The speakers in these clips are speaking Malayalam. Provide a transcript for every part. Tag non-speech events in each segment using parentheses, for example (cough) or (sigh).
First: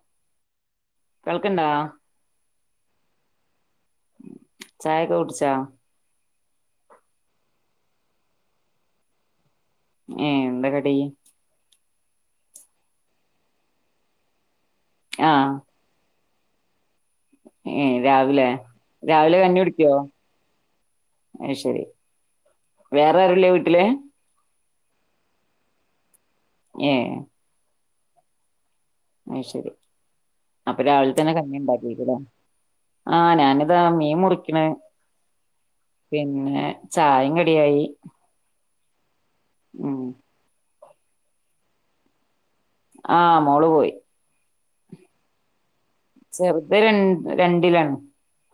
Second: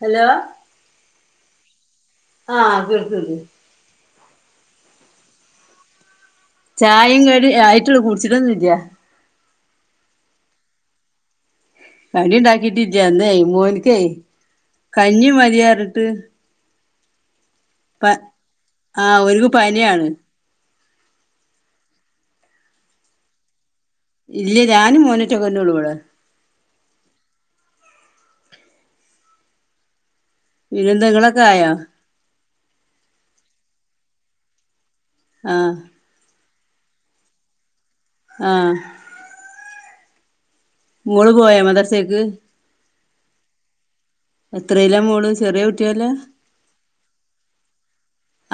ഹലോ കേൾക്കിണ്ടോ ആഹ കേൾക്കണ്ട്‌ ചായക്കെ കുടിച്ചാ ചായയും കടി ആയിട്ടുള്ള കുടിച്ചിട്ടൊന്നും ഇല്ല ഏ എന്താ കടി കടി ണ്ടാക്കിട്ടില്ല ന്നേയ് മോനിക്കേ കഞ്ഞി ആഹ് മതിയാറിട്ട് ഏ രാവിലെ ആഹ് രാവിലെ ഓര്ക്ക് കഞ്ഞി കുടിക്കോ പനിയാണ് അ ശരി വേറെരുല്ലേ വീട്ടില് ഇല്ല ഞാനും മോന്നറ്റങ്ങന ഉള്ളൂള് ഏ അ ശരി അപ്പൊ പിന്നെന്താ രാവില തന്നെ ഇങ്ങളൊക്കെ കഞ്ഞി ആയോ ഉണ്ടാക്കിക്ക് ല്ലേ ആഹ ഞാനിതാ മീ മുറിക്കണ് ആഹ് പിന്നെ ചായിം കടിയായി ആഹ ഉ മോൾ പോയ മദ്രസ്സേക്ക്? ആ മോള് പോയി. എത്രയിലാ മോള് ചെറിയ കുട്ടിയല്ല ചെറുത് രണ്ട് രണ്ടിലാണ്.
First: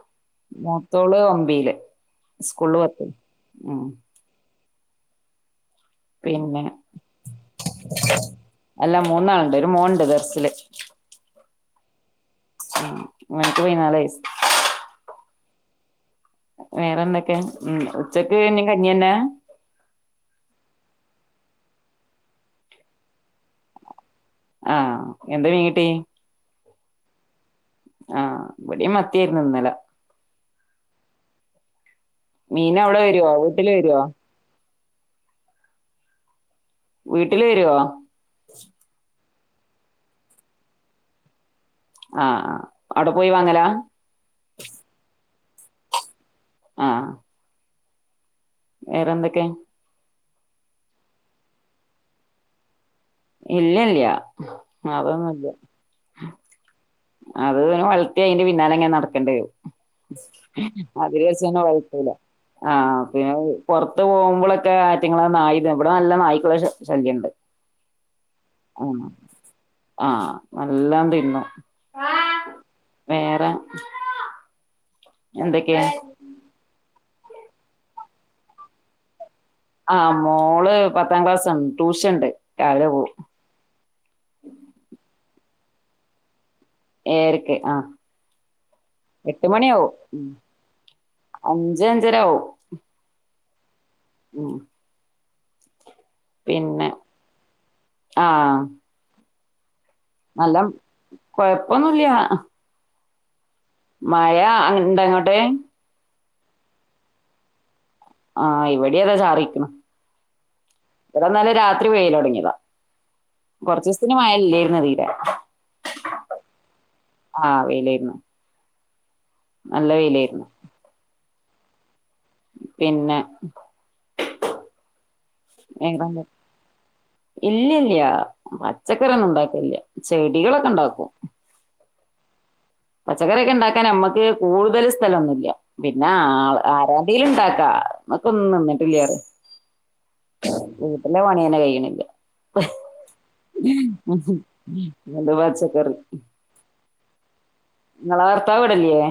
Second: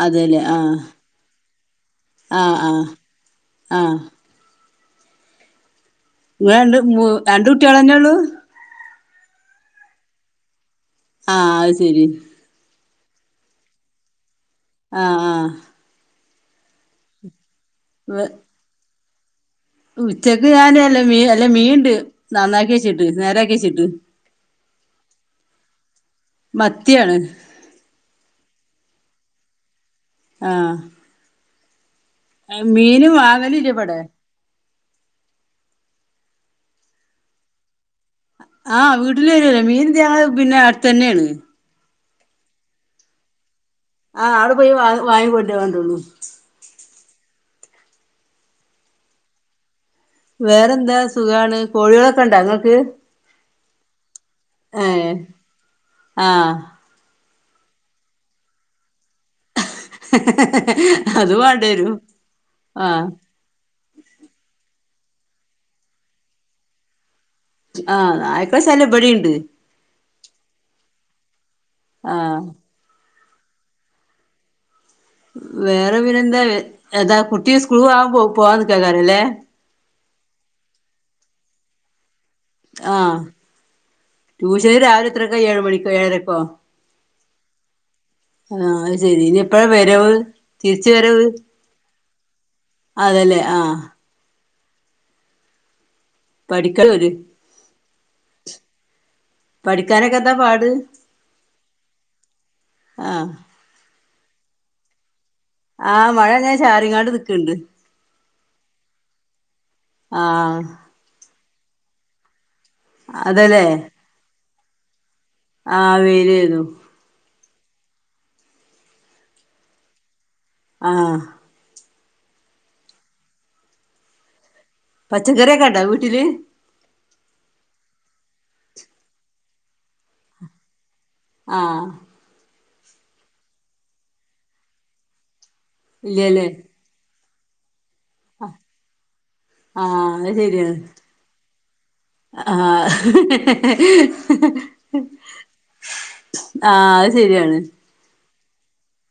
അതെല്ലേ ആഹ് മൂത്തോള് ഒമ്പയില് ആഹ് സ്കൂള് ആഹ് പത്ത് ഉം. ആഹ് ഇങ്ങ പിന്നെ രണ്ട് രണ്ട് കുട്ടികളന്നെയള്ളു. അല്ല മൂന്നാളുണ്ട് ഒരു മോൻണ്ട് ദർസില്. ആ അത് ശരി. മോൻക്ക് പതിനാലു വയസ്സ്. ആ ആ. വേറെന്തൊക്കെ ഉ ഉച്ചക്ക് ഇന്നും കഞ്ഞി തന്നെയാ? ഉച്ചക്ക് ഞാനല്ല മീ അല്ല മീണ്ട് നന്നാക്കി വെച്ചിട്ട് നേരാക്കി വെച്ചിട്ട് ആ എന്താ മീൻ കിട്ടി? മത്തിയാണ്. ആ ഇവിടെ മത്തിയായിരുന്നു ഇന്നലെ. ആ. മീൻ അവിടെ മീന വരുവോ വാങ്ങല വീട്ടില് ഇല്ല ഇവിടെ? വരുവോ വീട്ടില് വരുവോ? ആ വീട്ടിൽ വരുല്ല മീൻ തങ്ങ പിന്നെ അടുത്ത തന്നെയാണ്. ആ അവിടെ പോയി വാങ്ങല? വേണ്ടുള്ളൂ. ആ. വേറെന്തൊക്കെ? വേറെന്താ സുഖാണ് കോഴികളൊക്കെ ഇണ്ടാ നിങ്ങൾക്ക്? ഇല്ലല്ല അതോന്നുല്ല. ആഹ് അത് വളത്തി അതിന്റെ പിന്നാലെ എങ്ങനെ നടക്കണ്ടി വരും. അതിര് അത് വെച്ചതന്നെ വാണ്ടിവരും വഴക്കില. ആ ആഹ് പിന്നെ പുറത്ത് പോകുമ്പോഴൊക്കെ ആറ്റങ്ങ നായ ഇവിടെ നല്ല നായ്ക്കള ശല്യംണ്ട്. ആഹ് നായ്ക്കളെ ആ ശല്യം ഇബടിണ്ട് ആ നല്ലാം തിന്നു. ആ. വേറെ? എന്തൊക്കെയാ വേറെ പിന്നെന്താ ഏതാ കുട്ടി സ്കൂൾ ആൻ പോവാ നിക്കാ ക്കാരുല്ലേ? ആ മോള് പത്താം ക്ലാസ് ആണ് ട്യൂഷൻ ഉണ്ട്. രാവിലെ ആ പോവും ട്യൂഷൻ രാവിലെ എത്രക്കോ ഏഴ് മണിക്കോ ഏഴരക്കോ? ഏഴരയ്ക്ക് ആ. ആ അത് ശെരി ഇനി എട്ട് എപ്പഴ മണിയാവും വരവ് തിരിച്ച വരവ്? താരാവോ അതെല്ലേ ആ. പഠിക്കോ പിന്നെ അവര്? ആ. പഠിക്കാനൊക്കെ എന്താ നല്ല പാട് കൊഴപ്പൊന്നുമില്ല ആ. മഴ ഇണ്ടാ അങ്ങോട്ടെ? ആ മഴ ഞാൻ ചാറിങ്ങാട് നിക്കണ്ട്. ആ ഇവിടെ അതേ ചാറിക്കണ. ആ. രാത്രി പെയ്ത് തുടങ്ങിയതാ കുറച്ച് ദിവസത്തിന് മഴ ഇല്ലായിരുന്നു തീരെ. ആ വെയിൽ ആരുന്നു ആ വെയിലായിരുന്നു. നല്ല വെയിലായിരുന്നു. ആ. പിന്നെ പച്ചക്കറിയൊക്കാണ്ടാ വീട്ടില്? ഇല്ല്യ ഇല്ല്യാ പച്ചകറിന്നും ഉണ്ടാകെ ല്ല്യ ചെടികളൊക്കെണ്ടാക്കും. ആ പച്ചക്കറിക്കെണ്ടാക്കാൻ അമ്മക്ക് കൂടുതൽ സ്ഥലൊന്നുല്യാ പിന്നെ ഇല്ല്യല്ലേ ആൾ ആര ഇൽണ്ടാക്കാ മ്മക്കൊന്നും നിന്നിട്ടില്ലറിയ ആ അത് ശരിയാ കഴിയണില്ല. ആ അത് പച്ചക്കറി ആ ശരിയാണ് ങ്ങള വർത്താവ്വിടല്ലേ?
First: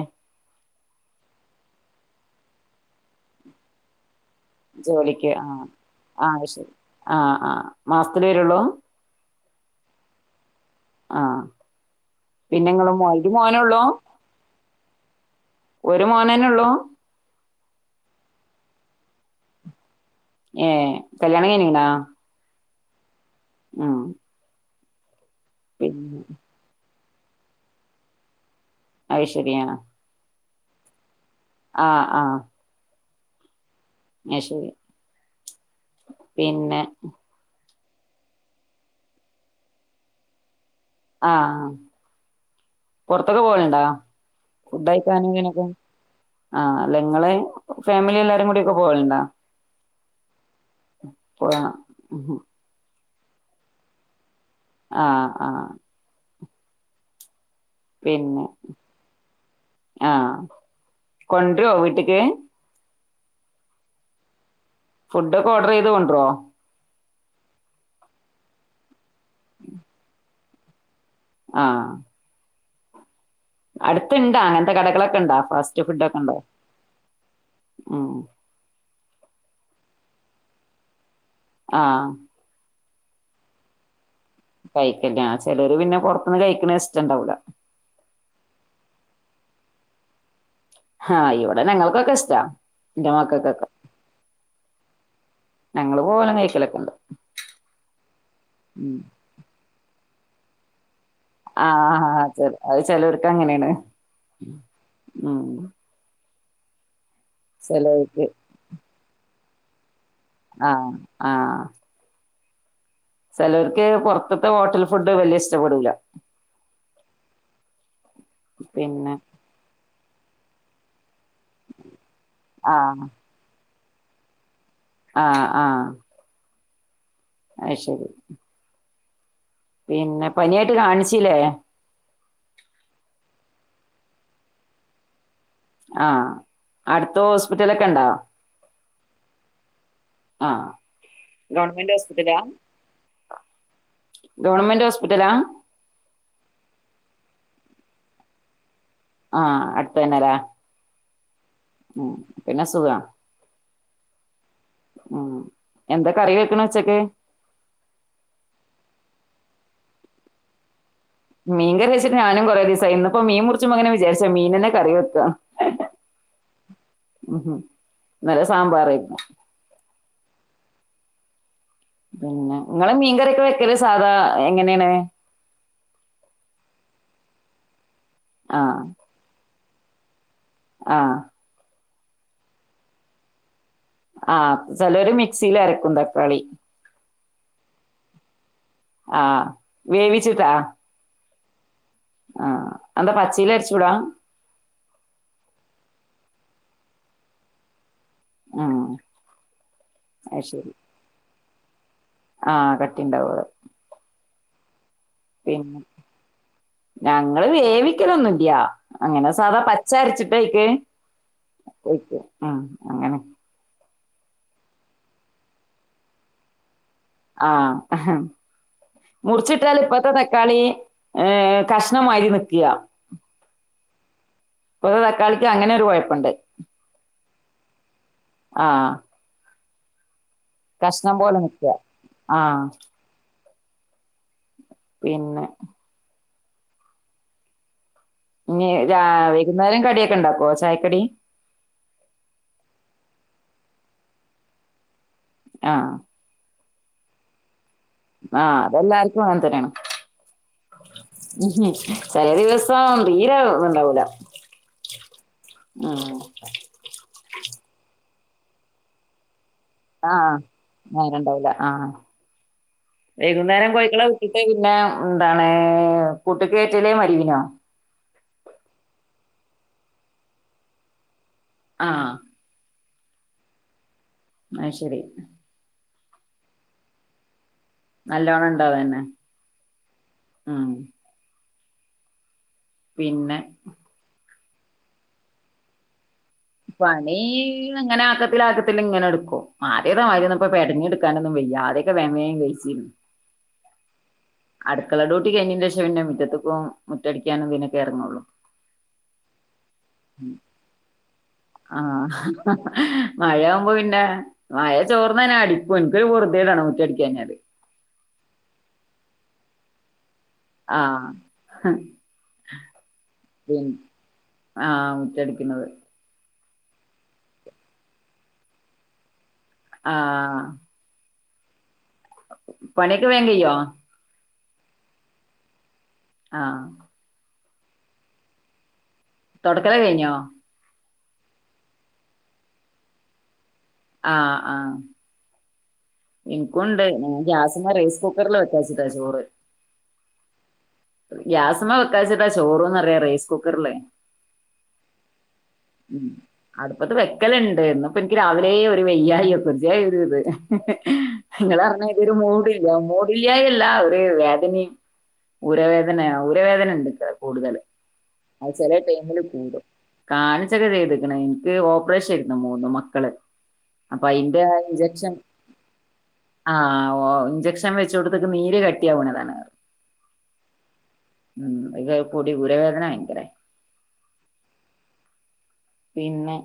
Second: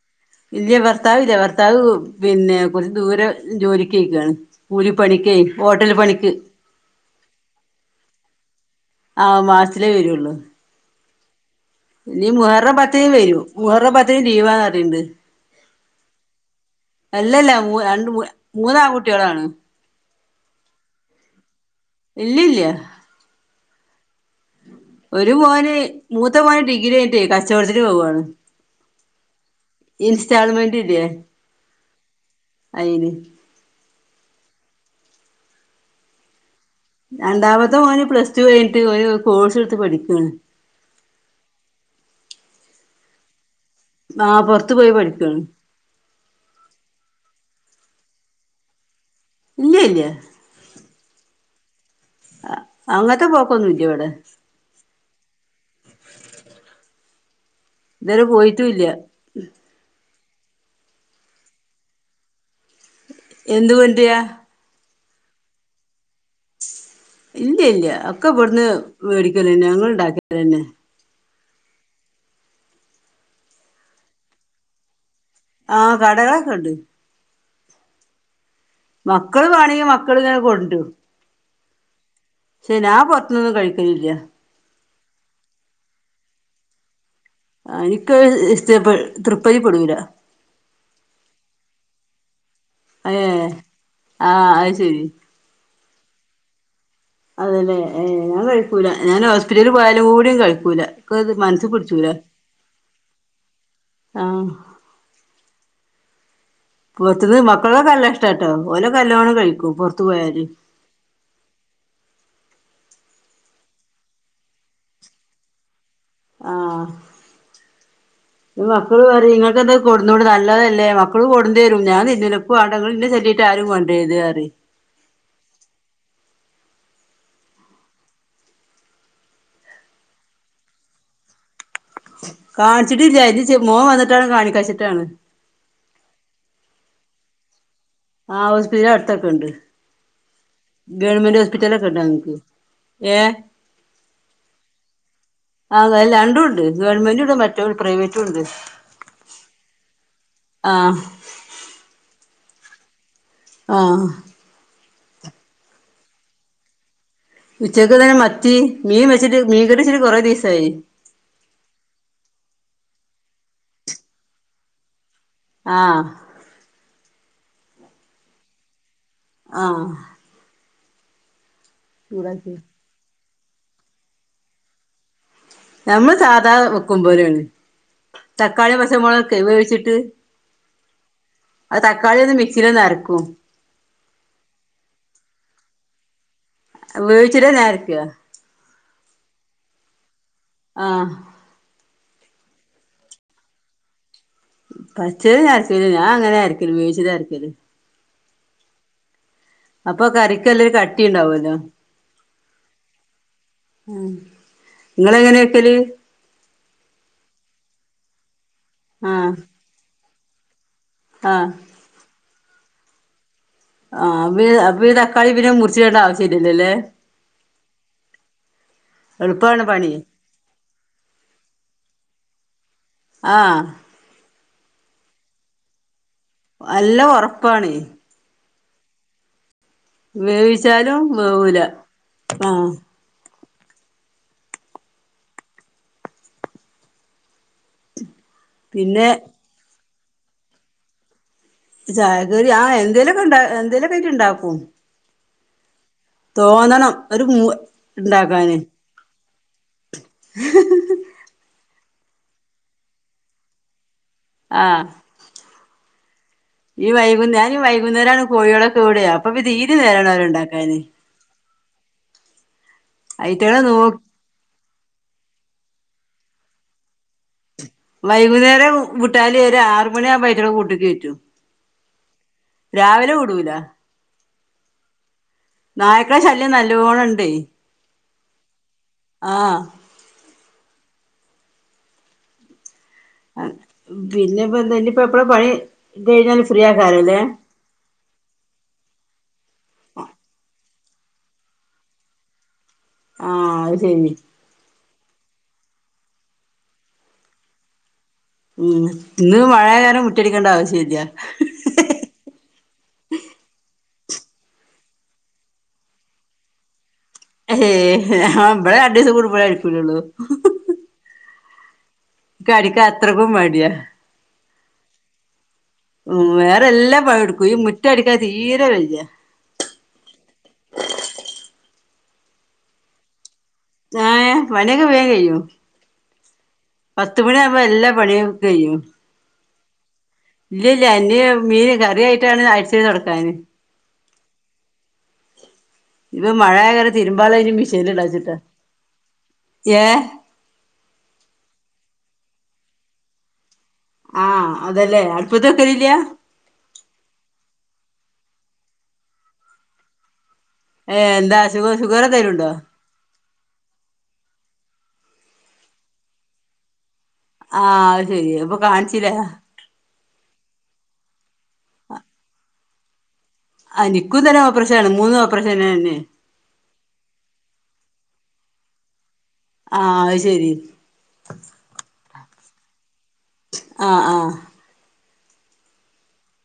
ഇല്ല ഭർത്താവ് ല്ല ഭർത്താവ് പിന്നെ കൊറച്ച് ദൂരം ജോലിക്യോയ്ക്കാണ് ജോലിക്ക് ആ ആ ശരി അ ആ മാസത്തില് വരോള്ളൂ? ആ മാസ്ത്തിലേ വെരുള്ളു ആ ഇനി മുഹറം പത്തിന് വെരും മുഹറം പത്തിന് ലീവാറിണ്ട്. ഒരു മോനന്നെ ഉള്ളൂ അല്ലല്ല മൂ രണ്ട് മൂവ് മൂന്നാകുട്ട്യേളാണ്. ഏ കല്യാണയ്ഞ് ഇല്ല്യാ ഇല്ല്യാ ആ ഒരു മോന് മൂത്ത മോന് ഡിഗ്രിനിട്ട് കച്ചോട്തിന് പോവ്വാണ് അത് ശരിയാ ചാൾ മെന്റ് ല്ല്യെ ആ ആ ഇത് ഞശരി പിന്നെ രണ്ടാമത്തെ മോന് പ്ലസ് ടു കഴിഞ്ഞിട്ട് ഒരു കോഴ്സ് ഇട്ത്ത് പഠിക്കാണ് ആ പൊർത്തൊക്കെ പോയ ണ്ടോ ആ പൊറത്ത് പോയി ഫുണ്ടയ്ക്കാനും പഠിക്കാണ് ഇതിനൊക്കെ ആ ഇല്ല ഇങ്ങളെ ഫാമിലി എല്ലാരും കൂടി ഒക്കേ പോവൽണ്ടോ? ഇല്ല്യ ഇല്ല്യാ പോയാ അങ്ങത്ത പോക്കൊന്നുല്ല്യാ ഇവടെ ആ ആ ഇതരെ പോയിട്ടുല്ല്യാ ആ കൊണ്ട്രോ വീട്ട്ക്ക്? എന്ത് കൊണ്ട്ര? ഫുഡൊക്കേ ഓഡ്രൈത് കൊഡ്രോ? ഇല്ല്യ ല്യാ ഒക്കെ ഇവിടുന്ന് മേടിക്കലന്നെ ഞങ്ങണ്ടാക്കലന്നെ. ആ അടുത് ണ്ടാ അങ്ങനത്തെ കടകളൊക്കെ ണ്ടാ ഫാസ്റ്റ് ആഹ് ഫുഡൊക്കെ ണ്ടോ? കടകളൊക്കെ ഉണ്ട് ആ മക്കള് വേണേൽ മക്കളേ കൊൻട്രും ആ ചനാ പൊർത്‌ന് ഒന്നും കഴിക്കൽല്യാ കഴിക്കല ചേലോര് പിന്നെ പുറത്തുനിന്ന് കഴിക്ക്ണെ ഇസ് അഹ് എനിക്കഹ് ഇഷ്ടപ്പെട് തൃപ്പതി പെടൂല ഹാ ഇവിടെ ഞങ്ങൾക്കൊക്കെ ഇഷ്ട ഏഹ് ആ അഹ്ശരി ഞങ്ങള് പോവലും കഴ്‌ക്കലൊക്കെണ്ട് അതെല്ലേ ഏ ഞാൻ കഴിക്കൂല. ഞാൻ ഹോസ്പിറ്റൽ പോയാലും കൂടികഴിക്കൂല ആഹാ ആ അത് ചെലോർക്ക് അങ്ങനെണ് ആഹ് ഉം പുറത്തുനിന്ന് മക്കൾക്ക് നല്ല ചെലോർക്ക് ഇഷ്ടട്ടോ ഓലക്കെ നല്ലോണം കഴിക്കും പൊ ആ ആ ചിലവർക്ക് പുറത്തത്തെ ഹോട്ടൽ ഫുഡ് വലിയ ഇഷ്ടപ്പെടൂല ആ മക്കള് പിന്നെ പറിം ഇങ്ങക്കെന്താ കൊട്ന്നോണ്ടു, നല്ലതല്ലേ മക്കൾ കൊടുന്നെരും ഞാൻ തിന്നൂല്ല. ഇക്ക് വാൺട. ഇങ്ങള് ആഹ് ഇന്നെ ചൊല്ലിട്ട് ആരും കൊ (unintelligible) ആഹ് ആഹ് അത് ശരി. പിന്നെ പനിയായിട്ട് കാണിച്ചീലേ? കാണിച്ചിട്ടില്ലാ മോൻ വന്നിട്ടാണം കാണിക്കച്ചിട്ടാണ്. ആഹ് അടുത്ത് ഹോസ്പി ആ ഹോസ്പിറ്റല് അടുത്തൊക്കെണ്ട്. ആഹ് ഗവൺമെന്റ് ഹോസ്പിറ്റലൊക്കെ ഗവൺമെന്റ് ഇണ്ട് ഞങക്ക് ഹോസ്പിറ്റലാ ഏ ഗവൺമെന്റ് ഹോസ്പിറ്റലാ ആതല്ലാരണ്ടും ണ്ട് ഗവൺമെന്റ് ഇണ്ട് മറ്റേ റ്റേ പ്രൈവറ്റുണ്ട് ആ അട്ത്തെന്നലേ ഉം പിന്നെ സുഖാണ്. ആഹ് ഉം എന്താ കറി വെക്ക്ണ ഉച്ചക്ക്? ഉച്ചക്ക് ഇതന്നെ, മത്തി മീൻ വെച്ചിട്ട് മീൻ കറിച്ചിട്ട് കൊറെ ദിവസായി മീൻ കറി വെച്ചിട്ട് ഞാനും കുറെ ദിവസായി, ഇന്നിപ്പോ മീൻ മുറിച്ചുംബൊ അങ്ങനെ വിചാരിച്ച മീനന്നെ കറി വെക്ക. ആ ഉം ഇന്നലെ സാമ്പാറായിരുന്നു. ആഹ് പിന്നെ നിങ്ങള് മീൻകറിയൊക്കെ വെക്കല് സാധാ എങ്ങനെണ്? നമ്മള് സാധാ വെക്കും പോലേണ്. തക്കാളിം, ആഹ് പച്ചമൊളൊകൊക്കെ വേവിച്ചിട്ട് ആഹ് അത് തക്കാളി ഒന്ന് മിക്സീല് ഒന്ന് അരക്കും. ആ ചെലോര് മിക്സീല് അരക്കും തക്കാളി വേവിച്ച്ട്ടാ ഞാനരക്ക ആ വേവിച്ചിട്ടാ? ആഹ് ആ എന്താ പച്ചീലരച്ചൂടാ? പച്ചേല് ഞാൻ അരയ്ക്കലില്ല, ഞാ അങ്ങനെ അരക്കല് വേവിച്ചിട്ടാ അരക്കല് ആഹ് അപ്പൊ കറിക്കെല്ലൊ ഒരു കട്ടി ഉണ്ടാവല്ലോ ആ കട്ടിണ്ടാവൂം. നിങ്ങളെങ്ങനെ വെക്കല് പിന്നെ ഞങ്ങള് വേവി ക്കലൊന്നുംല്ല. അങ്ങനെ ആഹ് സാധാ പച്ചരച്ചിട്ട് അയ്ക്ക് ആഹ് ഒഴിക്കും. ആ അങ്ങനെ ആ അപ്പ അപ്പ ഈ തക്കാളി പിന്നെ മുറിച്ച് ഇടണ്ട ആവശ്യ- ല്ലല്ലോ ലേ ആഹ് ഹ ഹ എളുപ്പമാണ് മുറിച്ചിട്ടാൽ പണി ഇപ്പത്തെ തക്കാളി ഏ കഷ്ണം മാരി നിക്ക ആഹ് ഇപ്പത്തെ തക്കാളിക്ക് അങ്ങനെ ഒരു കൊഴപ്പണ്ട്. നല്ല ഉറപ്പാണ്. ആഹ് വേവിച്ചാലും വേവൂല്ല നിക്കുക ആ ആഹ്. പിന്നെ പിന്നെ രാ വൈകുന്നേരം കടിയൊക്കെ ഇണ്ടാക്കോ ചായക്കടി? ചായകടി ആ എന്തേലൊക്കെ ഇണ്ട എന്തേലൊക്കെ ആയിട്ട് ഇണ്ടാക്കും. ആ തോന്നണം, ഒരു മൂ ആ ഉണ്ടാക്കാന് അതെല്ലാർക്കും അങ്ങനെ തന്നേണ്. ഹ് ഹും. ചെല ദിവസം തീരെത്ണ്ടാവൂല. ആ ഈ വൈകുന്നെ വൈകുന്നേരാണ് കോഴികളൊക്കെ വിടാ അപ്പൊ നേരാണ് ആ അവരെ ഉണ്ടാക്കാന് നേരണ്ടാവൂല ആ അയിറ്റങ്ങളെ വൈകുന്നേരം നോ കോഴികളെ വിട്ടിട്ട് പിന്നെ എന്താണ് കൂട്ടുകയറ്റല് (unintelligible) വൈകുന്നേരം വിട്ടാല് ഒര് ആറ് മണി ആവുമ്പോ ആയ്റ്റ്ങ്ങളെ കൂട്ടിക്ക് കയറ്റും ആ രാവിലെ വിടൂല അയ്ശെരി നായ്ക്കള ശല്യം നല്ലോണണ്ടേ നല്ലോണം ഇണ്ടാവന്നെ ഉം പിന്നെ പിന്നെപ്പൊ എന്ത എപ്പഴാ പണി ഇത് കഴിഞ്ഞാല് ഫ്രീ പണി ആക്കാരല്ലേ അങ്ങനെ ആക്കത്തില് ആക്കത്തില് ഇങ്ങനെ എടുക്കും ആദ്യത മാരിപ്പോ പെടഞ്ഞ് എടുക്കാൻ നൊന്നും വ്യയ്യ ആദ്യൊക്കെ വേം വേം കയിച്ചിരുന്നു ആ അത് ശരി അടുക്കള ഡ്യൂട്ടി കയിഞ്ഞിന്റെ ശേഷം പിന്നെ മുറ്റത്ത്ക്കും മുറ്റടിക്കാനും ഇതിനൊക്കെ ഏറങ്ങൊള്ളോ ഉം ഇന്ന് മഴായ കാരണം മുറ്റടിക്കേണ്ട ആവശ്യല്ല ആ മഴയാവുമ്പോ പിന്ന മഴ ചോർന്നന്നെ അടിക്കും എനിക്കൊരു പൊറുതി തേടാണ് മുറ്റടിക്കാഞ്ഞ ഇവിടെ രണ്ടീസം കൂടുമ്പോൾ അടിക്കല്ലുള്ളൂ ആ അടിക്കാൻ അത്രക്കും മടിയാ ആഹ് മുറ്റടിക്കുന്നത് വേറെ എല്ലാ പണീടുക്കും ഈ മുറ്റടിക്കാൻ തീരെ വയ്യ ആ പണി ഒക്കെ വേം കയ്യോ ആ പണിയൊക്കെ വേം കയ്യും ആ പത്ത് മണിയാവുമ്പോ എല്ലാ പണിയും കയ്യും തൊടക്കല് കയിഞ്ഞോ ഇല്ല ഇല്ല ഇന് മീന് കറിയായിട്ടാണ് അടിചിട്ട് തൊടക്കാാന് ആ ആ ഇപ്പൊ മഴയായ എനിക്കൂണ്ട് കാരണം തിരുമ്പാള്ളത് ഇനി ഗ്യാസുമ്മേ റൈസ് മിഷീനിലിടാച്ചിട്ടാ കുക്കറില് വെക്കാച്ചിട്ടാ ചോറ് ഏഹ് ഗ്യാസ്മ്മ വെക്കാച്ചിട്ടാ ചോറുന്ന് പറയാ റൈസ് കുക്കറിലേ ആ അതലേ അടുപ്പത്ത് വെക്കല്ണ്ട് ഇന്ന് ഇപ്പോ എനിക്ക് രാവിലെ ഒരു വയ്യായൊക്കെ ഒരു ഇത് ഏഹ് എന്താ നിങ്ങൾ ഷുഗ പറഞ്ഞാ ഷുഗർ ഇതൊരു എന്തേലും ഉണ്ടോ മൂടില്ല മൂടില്ലായല്ല ഒരു വേദനയും ഊരവേദനയാ ഉരവേദന ഉണ്ട് കൂടുതൽ ആഹ് ശെരി അത് അപ്പൊ ചെല കാണിച്ചില്ല ടൈമിൽ കൂടും കാണിച്ച് ചെയ്ത്ക്കണ് എനിക്ക് ഓപ്പറേഷനേര്ന്ന് മൂന്ന് മക്കള് ആഹ് അപ്പൊ നിക്കും തന്നെ അയിന്റെ ഓപ്പറേഷനാണ് ഇഞ്ചക്ഷൻ മൂന്നും ഓപ്പറേഷനെന്നെ ആ ഓ ഇഞ്ചക്ഷൻ വെച്ചോട്ത്ത് നീര് കട്ടിയാവുന്നതാണ് ആ അത്ശരി ഊരവേദന ഭയങ്കരെ ആ ആ പിന്നെ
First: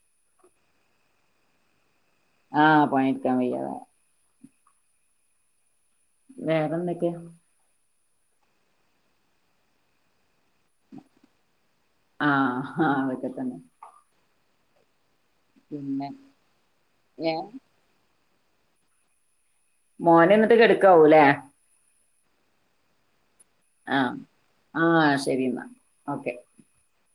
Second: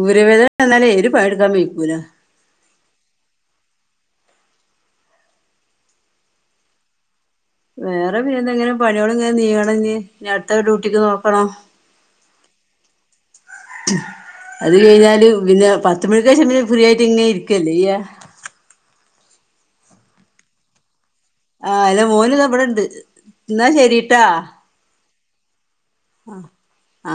ഊരവേദന വന്നാലേ ഒര് പണി എടുക്കാൻ വെയിക്കൂല ആ പണിയെടുക്കാൻ വയ്യ അതാ വേറെന്തൊക്കെ? വേറെ പിന്നെ എന്താ ഇങ്ങനെ പണി യോളിങ്ങനെ നീങ്ങണഞ്ഞ് ഇനി അടുത്ത ഡ്യൂട്ടിക്ക് നോക്കണോ ആ ആ അതൊക്കെ തന്നെ അത് കഴിഞ്ഞാല് പിന്നെ പത്ത് മണിക്ക് ശേഷം പിന്നെ ഫ്രീ ആയിട്ട് ഇങ്ങനെ ഏ ഇരിക്കല്ലേ ചെയ്യാ മോനെ എന്നിട്ട് കെടക്കാവൂല്ലേ ആഹ് അല്ലാ മോന് ദാവിടെ ഇണ്ട് എന്നാ ശെരിട്ടാ ശരിന്നാ ആ ആ